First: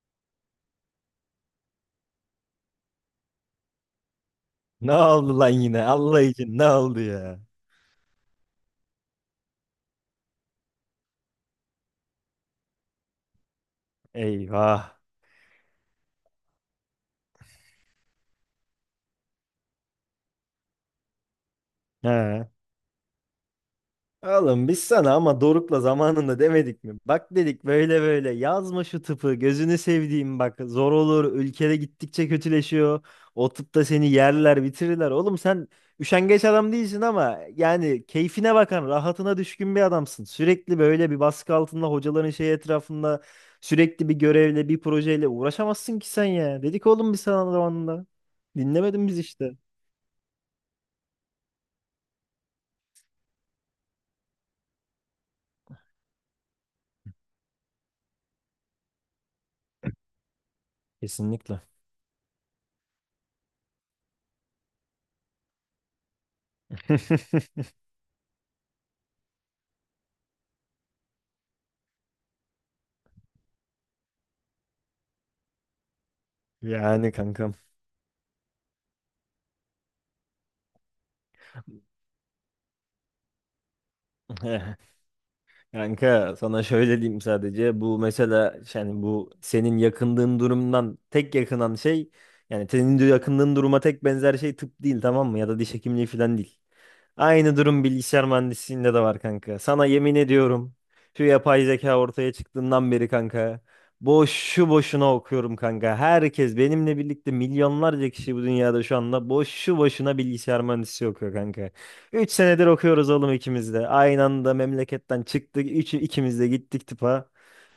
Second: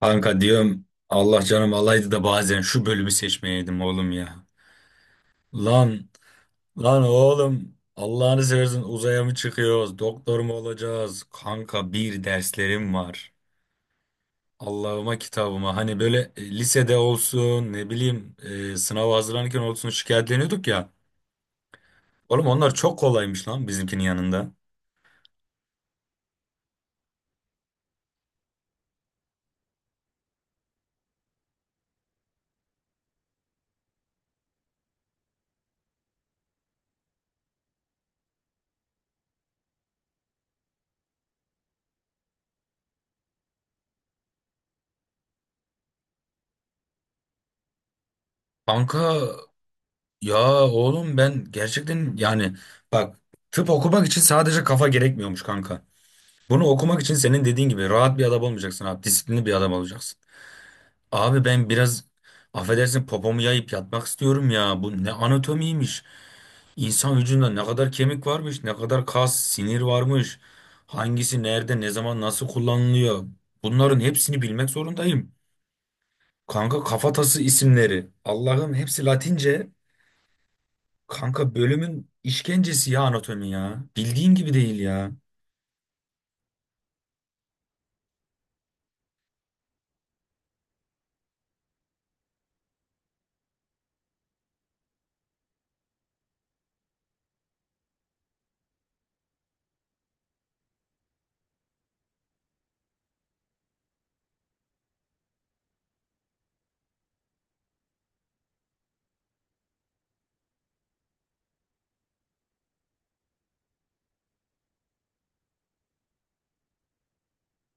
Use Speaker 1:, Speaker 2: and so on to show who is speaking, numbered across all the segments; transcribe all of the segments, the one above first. Speaker 1: Kanka diyorum Allah canım alaydı da bazen şu bölümü seçmeyeydim oğlum ya.
Speaker 2: Ne oldu lan yine?
Speaker 1: Lan
Speaker 2: Allah için ne oldu
Speaker 1: lan
Speaker 2: ya?
Speaker 1: oğlum Allah'ını seversen uzaya mı çıkıyoruz? Doktor mu olacağız? Kanka bir derslerim var.
Speaker 2: Eyvah.
Speaker 1: Allah'ıma kitabıma hani böyle lisede olsun ne bileyim sınava hazırlanırken olsun şikayetleniyorduk ya.
Speaker 2: He.
Speaker 1: Oğlum onlar çok kolaymış lan bizimkinin yanında.
Speaker 2: Oğlum biz sana ama Doruk'la zamanında demedik mi? Bak dedik böyle böyle yazma şu tıpı gözünü sevdiğim bak zor olur ülkede gittikçe kötüleşiyor. O tıpta seni yerler bitirirler. Oğlum sen üşengeç adam değilsin ama yani keyfine bakan rahatına düşkün bir adamsın. Sürekli böyle bir baskı altında hocaların şey etrafında sürekli bir görevle bir projeyle uğraşamazsın ki sen ya. Dedik oğlum biz sana zamanında.
Speaker 1: Kanka
Speaker 2: Dinlemedin biz işte.
Speaker 1: ya oğlum ben gerçekten yani bak tıp okumak için sadece kafa gerekmiyormuş kanka. Bunu okumak için senin dediğin gibi rahat bir adam olmayacaksın abi. Disiplinli bir adam olacaksın. Abi
Speaker 2: Kesinlikle.
Speaker 1: ben biraz affedersin popomu yayıp yatmak istiyorum ya. Bu ne anatomiymiş. İnsan vücudunda ne kadar kemik varmış, ne kadar kas, sinir varmış. Hangisi nerede, ne zaman, nasıl kullanılıyor. Bunların hepsini bilmek zorundayım. Kanka
Speaker 2: Yani
Speaker 1: kafatası
Speaker 2: kankam.
Speaker 1: isimleri. Allah'ım hepsi Latince. Kanka bölümün işkencesi ya anatomi ya. Bildiğin gibi değil ya.
Speaker 2: Kanka sana şöyle diyeyim sadece bu mesela yani bu senin yakındığın durumdan tek yakınan şey yani senin de yakındığın duruma tek benzer şey tıp değil tamam mı, ya da diş hekimliği falan değil. Aynı durum bilgisayar mühendisliğinde de var kanka. Sana yemin ediyorum. Şu yapay zeka ortaya çıktığından beri kanka. Boşu boşuna okuyorum kanka. Herkes benimle birlikte milyonlarca kişi bu dünyada şu anda boşu boşuna bilgisayar mühendisliği okuyor kanka. 3 senedir okuyoruz oğlum ikimiz de. Aynı anda memleketten çıktık. İkimiz de gittik tıpa.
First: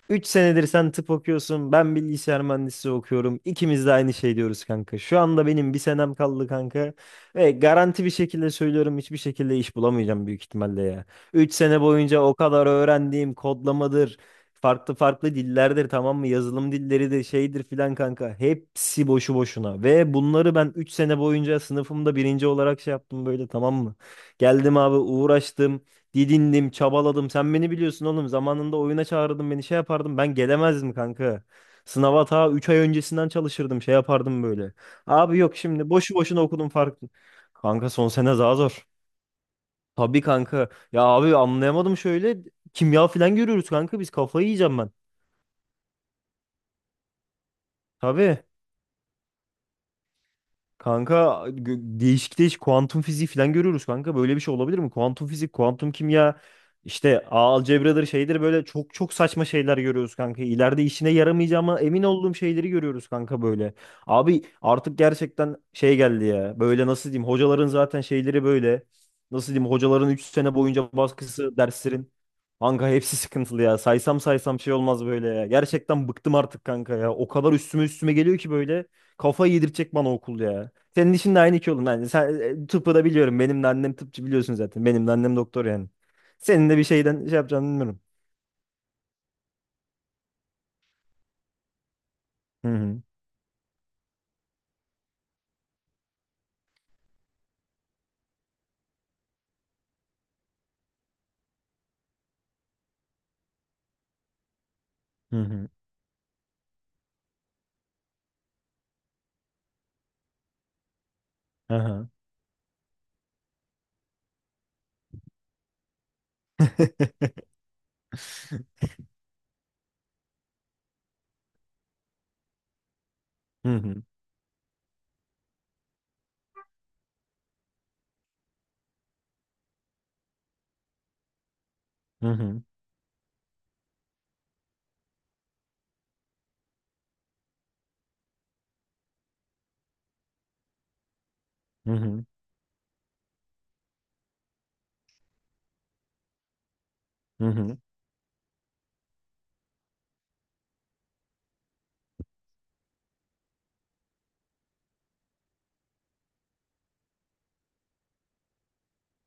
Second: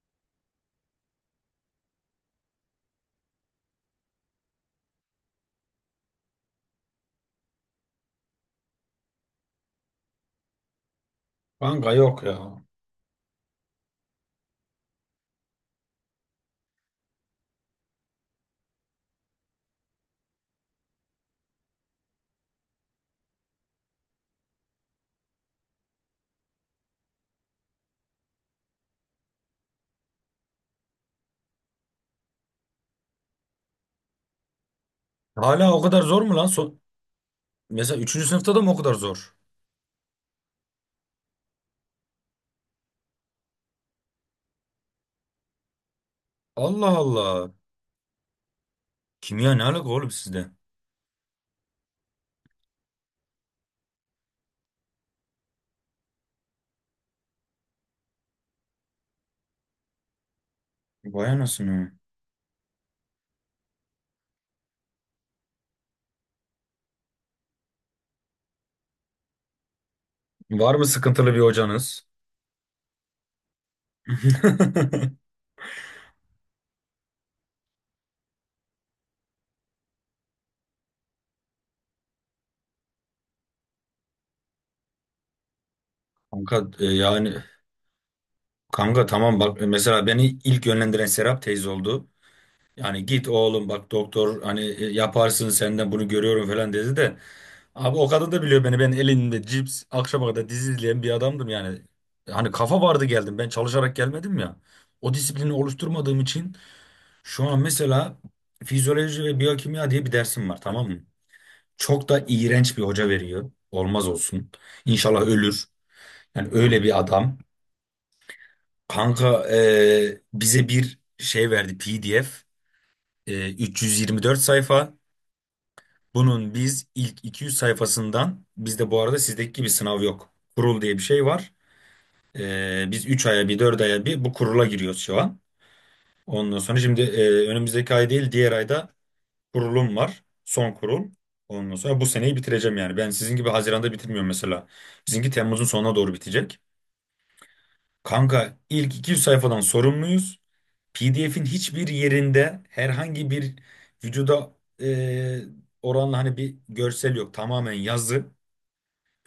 Speaker 2: 3 senedir sen tıp okuyorsun. Ben bilgisayar mühendisliği okuyorum. İkimiz de aynı şey diyoruz kanka. Şu anda benim bir senem kaldı kanka. Ve garanti bir şekilde söylüyorum hiçbir şekilde iş bulamayacağım büyük ihtimalle ya. 3 sene
Speaker 1: Kanka
Speaker 2: boyunca
Speaker 1: yok
Speaker 2: o
Speaker 1: ya.
Speaker 2: kadar öğrendiğim kodlamadır. Farklı farklı dillerdir tamam mı? Yazılım dilleridir şeydir filan kanka. Hepsi boşu boşuna. Ve bunları ben 3 sene boyunca sınıfımda birinci olarak şey yaptım böyle tamam mı? Geldim abi uğraştım. Didindim, çabaladım. Sen beni biliyorsun oğlum. Zamanında oyuna çağırdın beni şey yapardım. Ben gelemezdim kanka. Sınava ta 3 ay öncesinden çalışırdım. Şey yapardım böyle. Abi yok
Speaker 1: Hala o
Speaker 2: şimdi
Speaker 1: kadar
Speaker 2: boşu
Speaker 1: zor mu
Speaker 2: boşuna
Speaker 1: lan?
Speaker 2: okudum farklı. Kanka
Speaker 1: Mesela
Speaker 2: son
Speaker 1: üçüncü
Speaker 2: sene
Speaker 1: sınıfta
Speaker 2: daha
Speaker 1: da mı o
Speaker 2: zor.
Speaker 1: kadar zor?
Speaker 2: Tabii kanka. Ya abi anlayamadım şöyle. Kimya falan görüyoruz kanka. Biz kafayı yiyeceğim ben.
Speaker 1: Allah Allah.
Speaker 2: Tabii.
Speaker 1: Kimya ne alaka oğlum sizde?
Speaker 2: Kanka değişik değişik kuantum fiziği falan görüyoruz kanka. Böyle bir şey olabilir mi? Kuantum fizik, kuantum kimya, işte ağ algebradır şeydir böyle çok çok saçma şeyler görüyoruz kanka. İleride işine
Speaker 1: Vay
Speaker 2: yaramayacağıma
Speaker 1: anasını.
Speaker 2: emin olduğum şeyleri görüyoruz kanka böyle. Abi artık gerçekten şey geldi ya. Böyle nasıl diyeyim? Hocaların zaten şeyleri böyle. Nasıl diyeyim? Hocaların 3 sene
Speaker 1: Var mı
Speaker 2: boyunca
Speaker 1: sıkıntılı bir
Speaker 2: baskısı,
Speaker 1: hocanız?
Speaker 2: derslerin. Kanka hepsi sıkıntılı ya. Saysam saysam şey olmaz böyle ya. Gerçekten bıktım artık kanka ya. O kadar üstüme üstüme geliyor ki böyle. Kafayı yedirecek bana okul ya. Senin işin de aynı iki oğlum. Yani sen tıpı da biliyorum. Benim de annem tıpçı biliyorsun zaten. Benim de annem doktor yani.
Speaker 1: Kanka
Speaker 2: Senin de bir şeyden şey
Speaker 1: yani
Speaker 2: yapacağını bilmiyorum.
Speaker 1: kanka tamam bak mesela beni ilk yönlendiren Serap teyze oldu.
Speaker 2: Hı hı.
Speaker 1: Yani git oğlum bak doktor hani yaparsın senden bunu görüyorum falan dedi de. Abi o kadın da biliyor beni, ben elinde cips akşama kadar dizi izleyen bir adamdım yani. Hani kafa vardı geldim, ben çalışarak gelmedim ya. O
Speaker 2: Hı
Speaker 1: disiplini
Speaker 2: hı.
Speaker 1: oluşturmadığım için şu an mesela fizyoloji ve biyokimya diye bir dersim var tamam mı?
Speaker 2: Aha.
Speaker 1: Çok da iğrenç bir hoca veriyor. Olmaz olsun. İnşallah ölür. Yani öyle bir adam. Kanka bize bir şey verdi PDF.
Speaker 2: Hı hı.
Speaker 1: 324 sayfa. Bunun biz ilk 200 sayfasından, bizde bu arada sizdeki gibi sınav yok. Kurul diye bir şey var.
Speaker 2: Hı hı.
Speaker 1: Biz 3 aya bir 4 aya bir bu kurula giriyoruz şu an. Ondan sonra şimdi önümüzdeki ay değil diğer ayda kurulum var. Son kurul. Ondan
Speaker 2: Hı
Speaker 1: sonra bu
Speaker 2: hı.
Speaker 1: seneyi bitireceğim yani. Ben sizin gibi Haziran'da bitirmiyorum mesela. Bizimki Temmuz'un sonuna doğru bitecek.
Speaker 2: Hı hı.
Speaker 1: Kanka ilk 200 sayfadan sorumluyuz. PDF'in hiçbir yerinde herhangi bir vücuda e, oranla hani bir görsel yok. Tamamen yazı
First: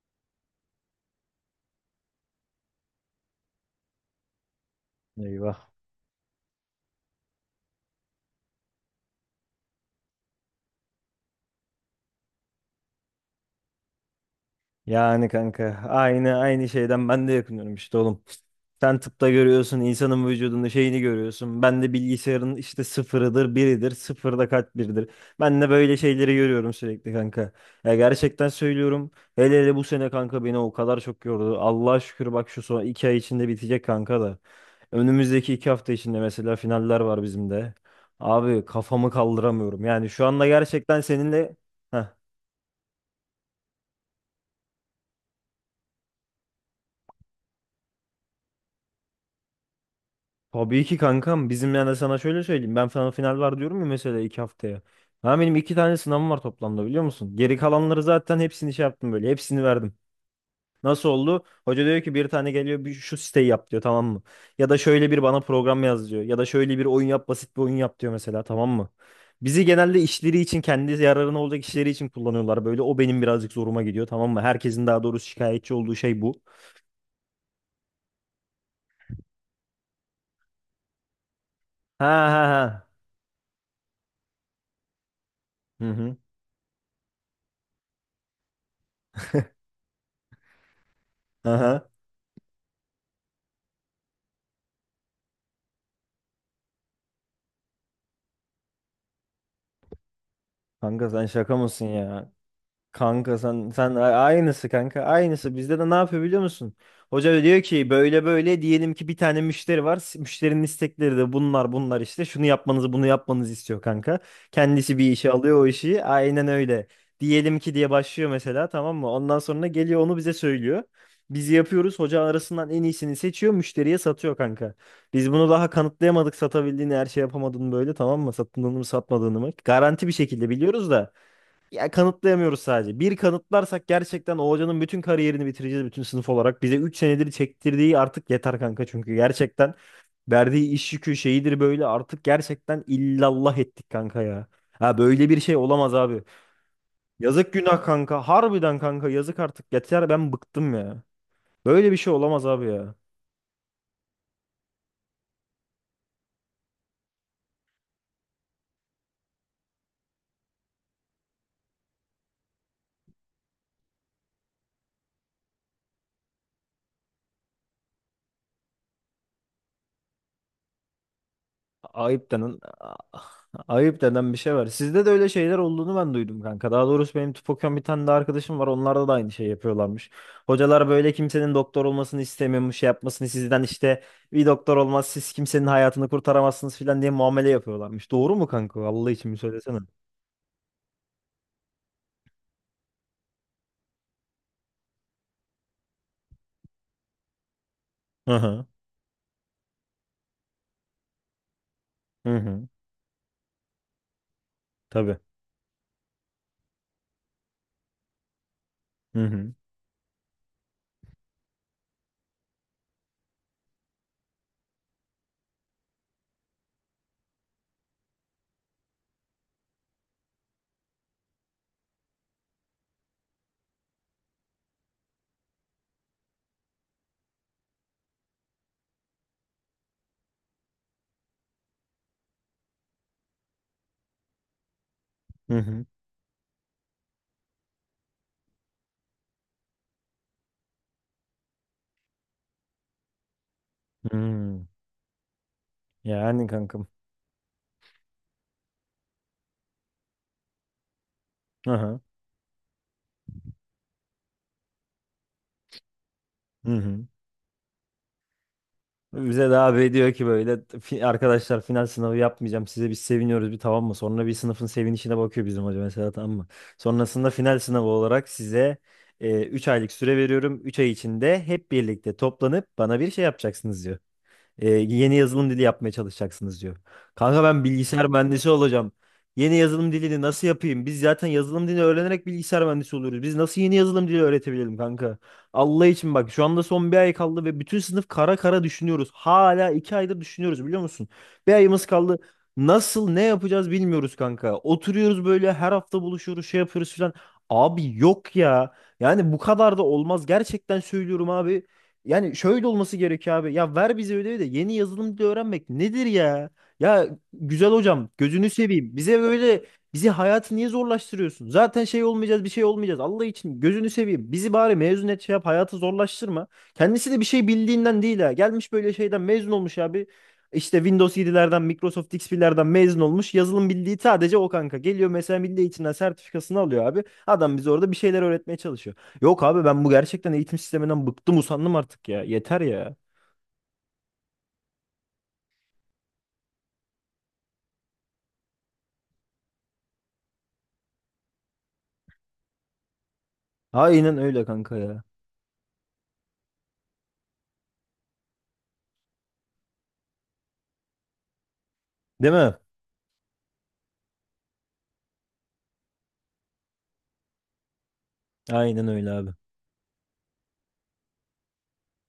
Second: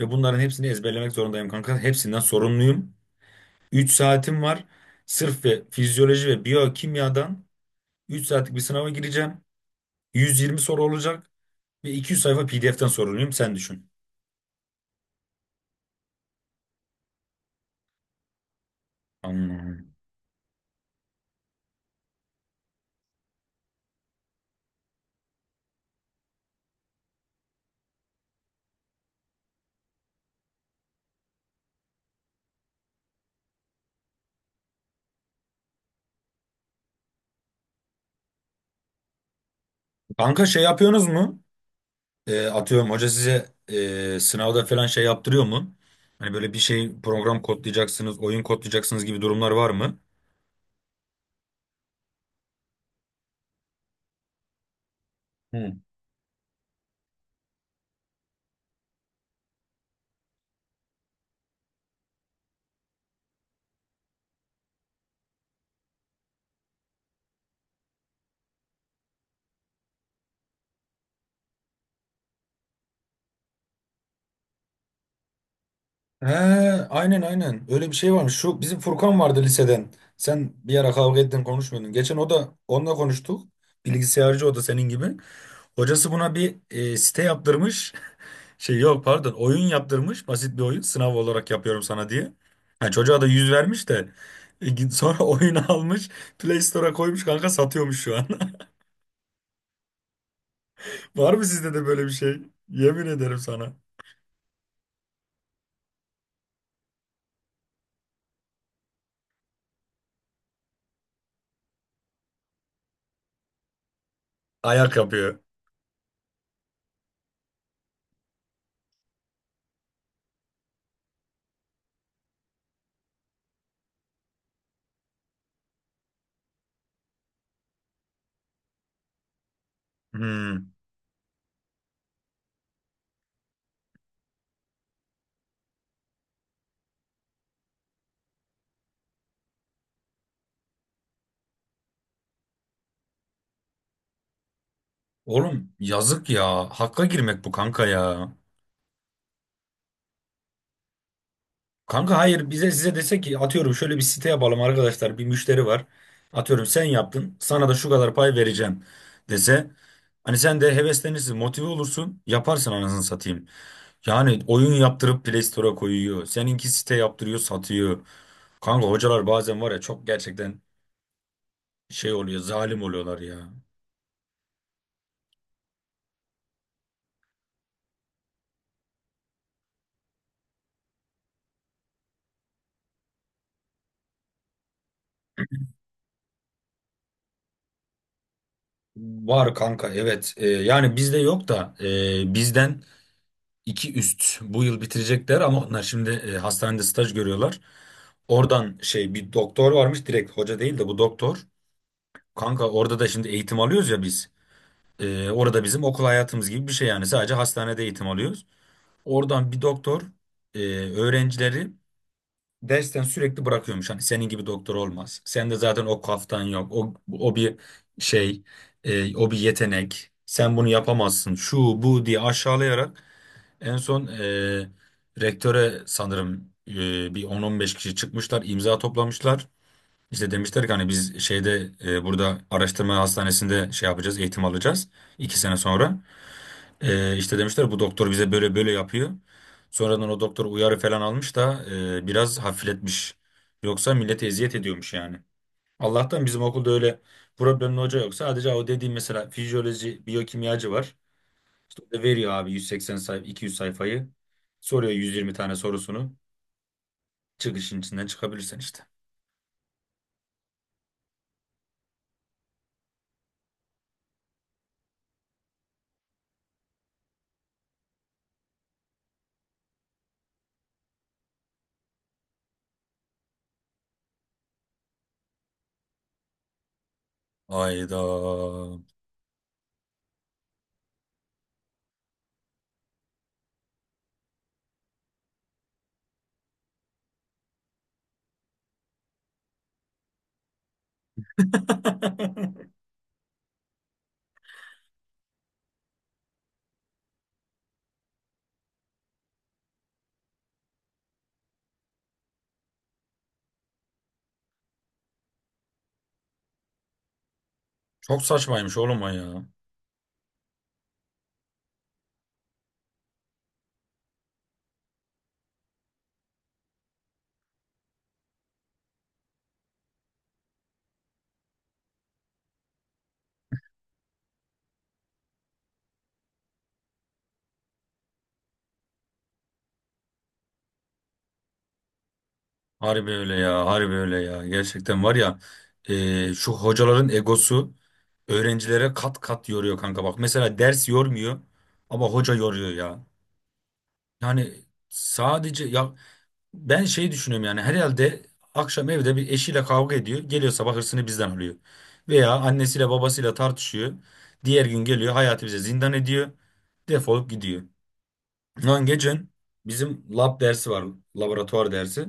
Speaker 1: ve bunların hepsini ezberlemek zorundayım kanka. Hepsinden sorumluyum. 3 saatim var. Sırf ve
Speaker 2: Eyvah.
Speaker 1: fizyoloji ve biyokimyadan 3 saatlik bir sınava gireceğim. 120 soru olacak. Bir 200 sayfa PDF'ten soruluyum sen düşün.
Speaker 2: Yani kanka aynı aynı şeyden ben de yakınıyorum işte oğlum. Sen tıpta görüyorsun
Speaker 1: Anladım.
Speaker 2: insanın vücudunda şeyini görüyorsun. Ben de bilgisayarın işte sıfırıdır biridir sıfırda kaç biridir. Ben de böyle şeyleri görüyorum sürekli kanka. Ya gerçekten söylüyorum. Hele hele bu sene kanka beni o kadar çok yordu. Allah'a şükür bak şu son 2 ay içinde bitecek kanka da. Önümüzdeki 2 hafta içinde mesela finaller var bizim de. Abi kafamı kaldıramıyorum. Yani şu
Speaker 1: Kanka
Speaker 2: anda
Speaker 1: şey
Speaker 2: gerçekten
Speaker 1: yapıyorsunuz mu?
Speaker 2: seninle... Heh.
Speaker 1: Atıyorum hoca size sınavda falan şey yaptırıyor mu? Hani böyle bir şey, program kodlayacaksınız, oyun kodlayacaksınız gibi durumlar var mı?
Speaker 2: Tabii ki kankam. Bizim yani sana şöyle söyleyeyim. Ben sana final var diyorum ya mesela 2 haftaya. Ha benim
Speaker 1: Hı.
Speaker 2: 2 tane sınavım var toplamda biliyor musun? Geri kalanları zaten hepsini şey yaptım böyle. Hepsini verdim. Nasıl oldu? Hoca diyor ki bir tane geliyor bir şu siteyi yap diyor tamam mı? Ya da şöyle bir bana program yaz diyor. Ya da şöyle bir oyun yap basit bir oyun yap diyor mesela tamam mı? Bizi genelde işleri için kendi yararına olacak işleri için kullanıyorlar böyle. O benim birazcık zoruma gidiyor tamam mı? Herkesin daha doğrusu şikayetçi olduğu şey
Speaker 1: He,
Speaker 2: bu.
Speaker 1: aynen aynen. Öyle bir şey varmış. Şu bizim Furkan vardı liseden. Sen bir ara kavga ettin konuşmuyordun.
Speaker 2: Ha
Speaker 1: Geçen o
Speaker 2: ha
Speaker 1: da
Speaker 2: ha.
Speaker 1: onunla konuştuk. Bilgisayarcı o da senin gibi.
Speaker 2: Hı
Speaker 1: Hocası
Speaker 2: hı.
Speaker 1: buna bir site yaptırmış. Şey yok pardon, oyun yaptırmış. Basit bir oyun. Sınav olarak yapıyorum
Speaker 2: Aha.
Speaker 1: sana diye. Ha, çocuğa da yüz vermiş de. Sonra oyunu almış. Play Store'a koymuş kanka, satıyormuş şu an.
Speaker 2: Kanka sen
Speaker 1: Var mı
Speaker 2: şaka
Speaker 1: sizde de
Speaker 2: mısın
Speaker 1: böyle bir
Speaker 2: ya?
Speaker 1: şey? Yemin ederim
Speaker 2: Kanka sen
Speaker 1: sana.
Speaker 2: sen a- aynısı kanka aynısı bizde de ne yapıyor biliyor musun? Hoca diyor ki böyle böyle diyelim ki bir tane müşteri var. Müşterinin istekleri de bunlar bunlar işte. Şunu yapmanızı bunu yapmanızı istiyor kanka.
Speaker 1: Ayak
Speaker 2: Kendisi bir işe
Speaker 1: yapıyor.
Speaker 2: alıyor o işi. Aynen öyle. Diyelim ki diye başlıyor mesela tamam mı? Ondan sonra geliyor onu bize söylüyor. Biz yapıyoruz. Hoca arasından en iyisini seçiyor. Müşteriye satıyor kanka. Biz bunu daha kanıtlayamadık satabildiğini her şey yapamadığını böyle tamam mı? Sattığını mı satmadığını mı? Garanti bir şekilde
Speaker 1: Hmm.
Speaker 2: biliyoruz da. Ya kanıtlayamıyoruz sadece. Bir kanıtlarsak gerçekten o hocanın bütün kariyerini bitireceğiz bütün sınıf olarak. Bize 3 senedir çektirdiği artık yeter kanka çünkü gerçekten verdiği iş yükü şeyidir böyle artık gerçekten illallah ettik kanka ya. Ha böyle bir şey
Speaker 1: Oğlum
Speaker 2: olamaz abi.
Speaker 1: yazık ya. Hakka girmek bu
Speaker 2: Yazık günah
Speaker 1: kanka
Speaker 2: kanka.
Speaker 1: ya.
Speaker 2: Harbiden kanka yazık artık yeter ben bıktım ya. Böyle bir şey
Speaker 1: Kanka
Speaker 2: olamaz
Speaker 1: hayır,
Speaker 2: abi
Speaker 1: bize size
Speaker 2: ya.
Speaker 1: dese ki atıyorum şöyle bir site yapalım arkadaşlar, bir müşteri var. Atıyorum sen yaptın, sana da şu kadar pay vereceğim dese. Hani sen de heveslenirsin, motive olursun, yaparsın anasını satayım. Yani oyun yaptırıp Play Store'a koyuyor. Seninki site yaptırıyor, satıyor. Kanka hocalar bazen var ya, çok gerçekten şey
Speaker 2: Ayıp
Speaker 1: oluyor,
Speaker 2: denen
Speaker 1: zalim oluyorlar ya.
Speaker 2: ayıp denen bir şey var. Sizde de öyle şeyler olduğunu ben duydum kanka. Daha doğrusu benim tıp okuyan bir tane de arkadaşım var. Onlarda da aynı şey yapıyorlarmış. Hocalar böyle kimsenin doktor olmasını istemiyormuş, şey yapmasını sizden işte bir doktor olmaz, siz kimsenin hayatını kurtaramazsınız filan diye muamele yapıyorlarmış. Doğru mu kanka? Allah için bir
Speaker 1: Var
Speaker 2: söylesene.
Speaker 1: kanka, evet. Yani bizde yok da bizden iki üst bu yıl bitirecekler ama onlar şimdi hastanede staj görüyorlar.
Speaker 2: Hı hı.
Speaker 1: Oradan şey, bir doktor varmış, direkt hoca değil de bu doktor.
Speaker 2: Hı hı.
Speaker 1: Kanka orada da şimdi eğitim alıyoruz ya biz.
Speaker 2: Tabii.
Speaker 1: Orada bizim okul hayatımız gibi bir şey yani, sadece hastanede eğitim alıyoruz.
Speaker 2: Hı
Speaker 1: Oradan
Speaker 2: hı.
Speaker 1: bir doktor e, öğrencileri dersten sürekli bırakıyormuş. Hani senin gibi doktor olmaz. Sen de zaten o kaftan yok. O bir şey, o bir yetenek. Sen bunu yapamazsın. Şu bu diye aşağılayarak en son rektöre sanırım bir on on beş kişi çıkmışlar, imza toplamışlar. İşte demişler ki hani biz şeyde burada araştırma hastanesinde şey yapacağız, eğitim alacağız iki sene
Speaker 2: Hı hı.
Speaker 1: sonra. İşte demişler bu doktor bize böyle böyle yapıyor. Sonradan o doktor uyarı falan almış da biraz hafifletmiş. Yoksa
Speaker 2: Hı
Speaker 1: millete eziyet
Speaker 2: hı.
Speaker 1: ediyormuş yani. Allah'tan bizim
Speaker 2: Yani
Speaker 1: okulda
Speaker 2: kankam.
Speaker 1: öyle problemli hoca yok. Sadece o dediğim mesela fizyoloji, biyokimyacı var.
Speaker 2: Hı
Speaker 1: İşte o
Speaker 2: hı.
Speaker 1: da veriyor abi 180 sayfa 200 sayfayı. Soruyor 120 tane sorusunu.
Speaker 2: Hı hı.
Speaker 1: Çıkışın içinden çıkabilirsen işte.
Speaker 2: Bize de abi diyor ki böyle, arkadaşlar final sınavı yapmayacağım size biz seviniyoruz bir tamam mı? Sonra bir sınıfın sevinişine bakıyor bizim hoca mesela tamam mı? Sonrasında final sınavı olarak size 3 aylık süre veriyorum. 3 ay içinde hep birlikte toplanıp bana bir şey yapacaksınız diyor. Yeni yazılım dili yapmaya çalışacaksınız diyor. Kanka ben
Speaker 1: Ayda.
Speaker 2: bilgisayar mühendisi olacağım. Yeni yazılım dilini nasıl yapayım? Biz zaten yazılım dilini öğrenerek bilgisayar mühendisi oluyoruz. Biz nasıl yeni yazılım dili öğretebilelim kanka? Allah için bak şu anda son bir ay kaldı ve bütün sınıf kara kara düşünüyoruz. Hala 2 aydır düşünüyoruz biliyor musun? Bir ayımız kaldı. Nasıl ne yapacağız bilmiyoruz kanka. Oturuyoruz böyle her hafta buluşuyoruz şey yapıyoruz filan. Abi yok ya. Yani bu kadar da olmaz. Gerçekten söylüyorum abi. Yani şöyle olması gerekiyor abi. Ya ver bize ödevi de yeni yazılım dili öğrenmek nedir ya? Ya güzel hocam
Speaker 1: Çok
Speaker 2: gözünü
Speaker 1: saçmaymış
Speaker 2: seveyim.
Speaker 1: oğlum o
Speaker 2: Bize
Speaker 1: ya.
Speaker 2: böyle bizi hayatı niye zorlaştırıyorsun? Zaten şey olmayacağız bir şey olmayacağız. Allah için gözünü seveyim. Bizi bari mezun et şey yap hayatı zorlaştırma. Kendisi de bir şey bildiğinden değil ha. Gelmiş böyle şeyden mezun olmuş abi. İşte Windows 7'lerden Microsoft XP'lerden mezun olmuş. Yazılım bildiği sadece o kanka. Geliyor mesela milli eğitimden sertifikasını alıyor abi. Adam bize orada bir şeyler öğretmeye çalışıyor. Yok abi ben bu gerçekten eğitim sisteminden bıktım usandım artık ya. Yeter ya.
Speaker 1: Harbi öyle ya, harbi öyle ya. Gerçekten var ya, şu hocaların egosu öğrencilere kat kat yoruyor kanka. Bak mesela ders yormuyor ama hoca yoruyor ya.
Speaker 2: Aynen öyle
Speaker 1: Yani
Speaker 2: kanka ya.
Speaker 1: sadece ya, ben şey düşünüyorum yani, herhalde akşam evde bir eşiyle kavga ediyor. Geliyor sabah hırsını bizden alıyor. Veya
Speaker 2: Değil mi?
Speaker 1: annesiyle babasıyla tartışıyor. Diğer gün geliyor hayatı bize zindan ediyor. Defolup gidiyor. Lan
Speaker 2: Aynen öyle
Speaker 1: geçen
Speaker 2: abi.
Speaker 1: bizim lab dersi var. Laboratuvar dersi.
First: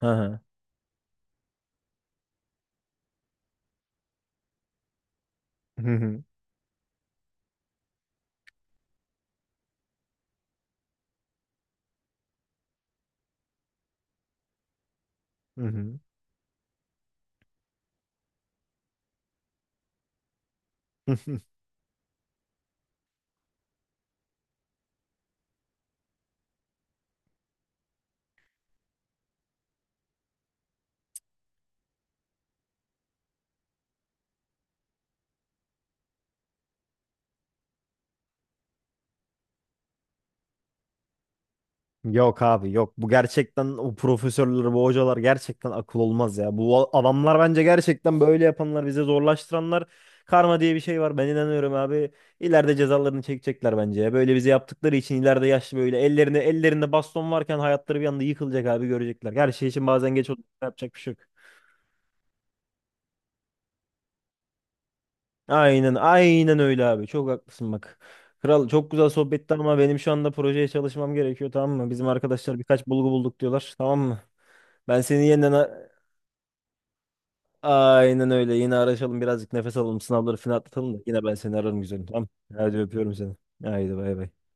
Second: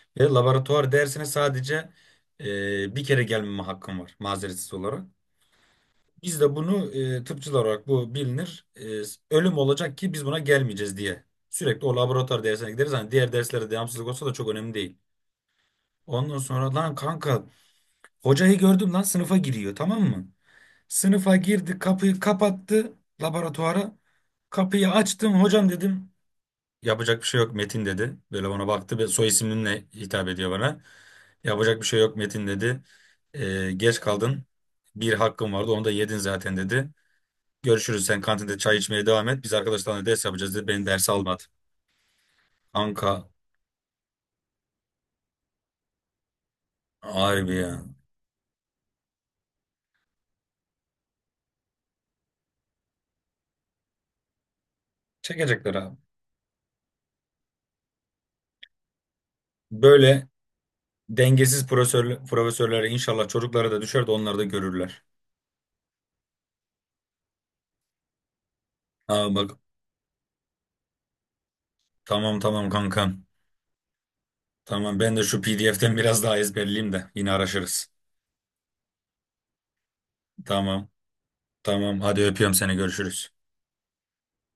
Speaker 2: Hı
Speaker 1: Ve
Speaker 2: hı.
Speaker 1: laboratuvar dersine sadece bir kere gelmeme hakkım var mazeretsiz olarak.
Speaker 2: Hı hı.
Speaker 1: Biz de bunu tıpçılar olarak bu bilinir. Ölüm olacak ki biz buna gelmeyeceğiz diye. Sürekli o laboratuvar dersine gideriz. Hani diğer derslere devamsızlık olsa da çok önemli değil.
Speaker 2: Hı hı.
Speaker 1: Ondan sonra lan kanka hocayı gördüm lan, sınıfa giriyor tamam mı? Sınıfa girdi, kapıyı kapattı laboratuvara. Kapıyı açtım, hocam dedim. Yapacak bir şey yok Metin dedi. Böyle bana baktı ve soy isminle hitap ediyor bana. Yapacak bir şey yok Metin dedi. "Geç kaldın. Bir hakkın vardı onu da yedin zaten" dedi. "Görüşürüz, sen kantinde çay içmeye devam et. Biz arkadaşlarla ders yapacağız" dedi. Beni derse almadı.
Speaker 2: Yok abi yok. Bu
Speaker 1: Anka
Speaker 2: gerçekten o profesörler, bu hocalar gerçekten akıl olmaz ya. Bu adamlar
Speaker 1: harbi
Speaker 2: bence
Speaker 1: ya.
Speaker 2: gerçekten böyle yapanlar, bize zorlaştıranlar. Karma diye bir şey var. Ben inanıyorum abi. İleride cezalarını çekecekler bence ya. Böyle bize yaptıkları için ileride
Speaker 1: Çekecekler
Speaker 2: yaşlı
Speaker 1: abi.
Speaker 2: böyle ellerinde baston varken hayatları bir anda yıkılacak abi görecekler. Her şey için bazen
Speaker 1: Böyle
Speaker 2: geç olup yapacak bir şey yok.
Speaker 1: dengesiz profesör, profesörlere inşallah çocuklara da düşer de onlar da görürler.
Speaker 2: Aynen, aynen öyle abi. Çok haklısın bak. Kral çok güzel
Speaker 1: Aa
Speaker 2: sohbetti
Speaker 1: bak,
Speaker 2: ama benim şu anda projeye çalışmam gerekiyor tamam mı? Bizim
Speaker 1: tamam
Speaker 2: arkadaşlar
Speaker 1: tamam
Speaker 2: birkaç bulgu
Speaker 1: kankam.
Speaker 2: bulduk diyorlar tamam mı?
Speaker 1: Tamam,
Speaker 2: Ben
Speaker 1: ben de
Speaker 2: seni
Speaker 1: şu
Speaker 2: yeniden a-
Speaker 1: PDF'ten biraz daha ezberleyeyim de yine araşırız.
Speaker 2: aynen öyle yine araşalım birazcık nefes alalım sınavları falan
Speaker 1: Tamam
Speaker 2: atlatalım da yine ben seni ararım
Speaker 1: tamam,
Speaker 2: güzelim
Speaker 1: hadi
Speaker 2: tamam.
Speaker 1: öpüyorum seni,
Speaker 2: Hadi öpüyorum
Speaker 1: görüşürüz.
Speaker 2: seni. Haydi bay bay.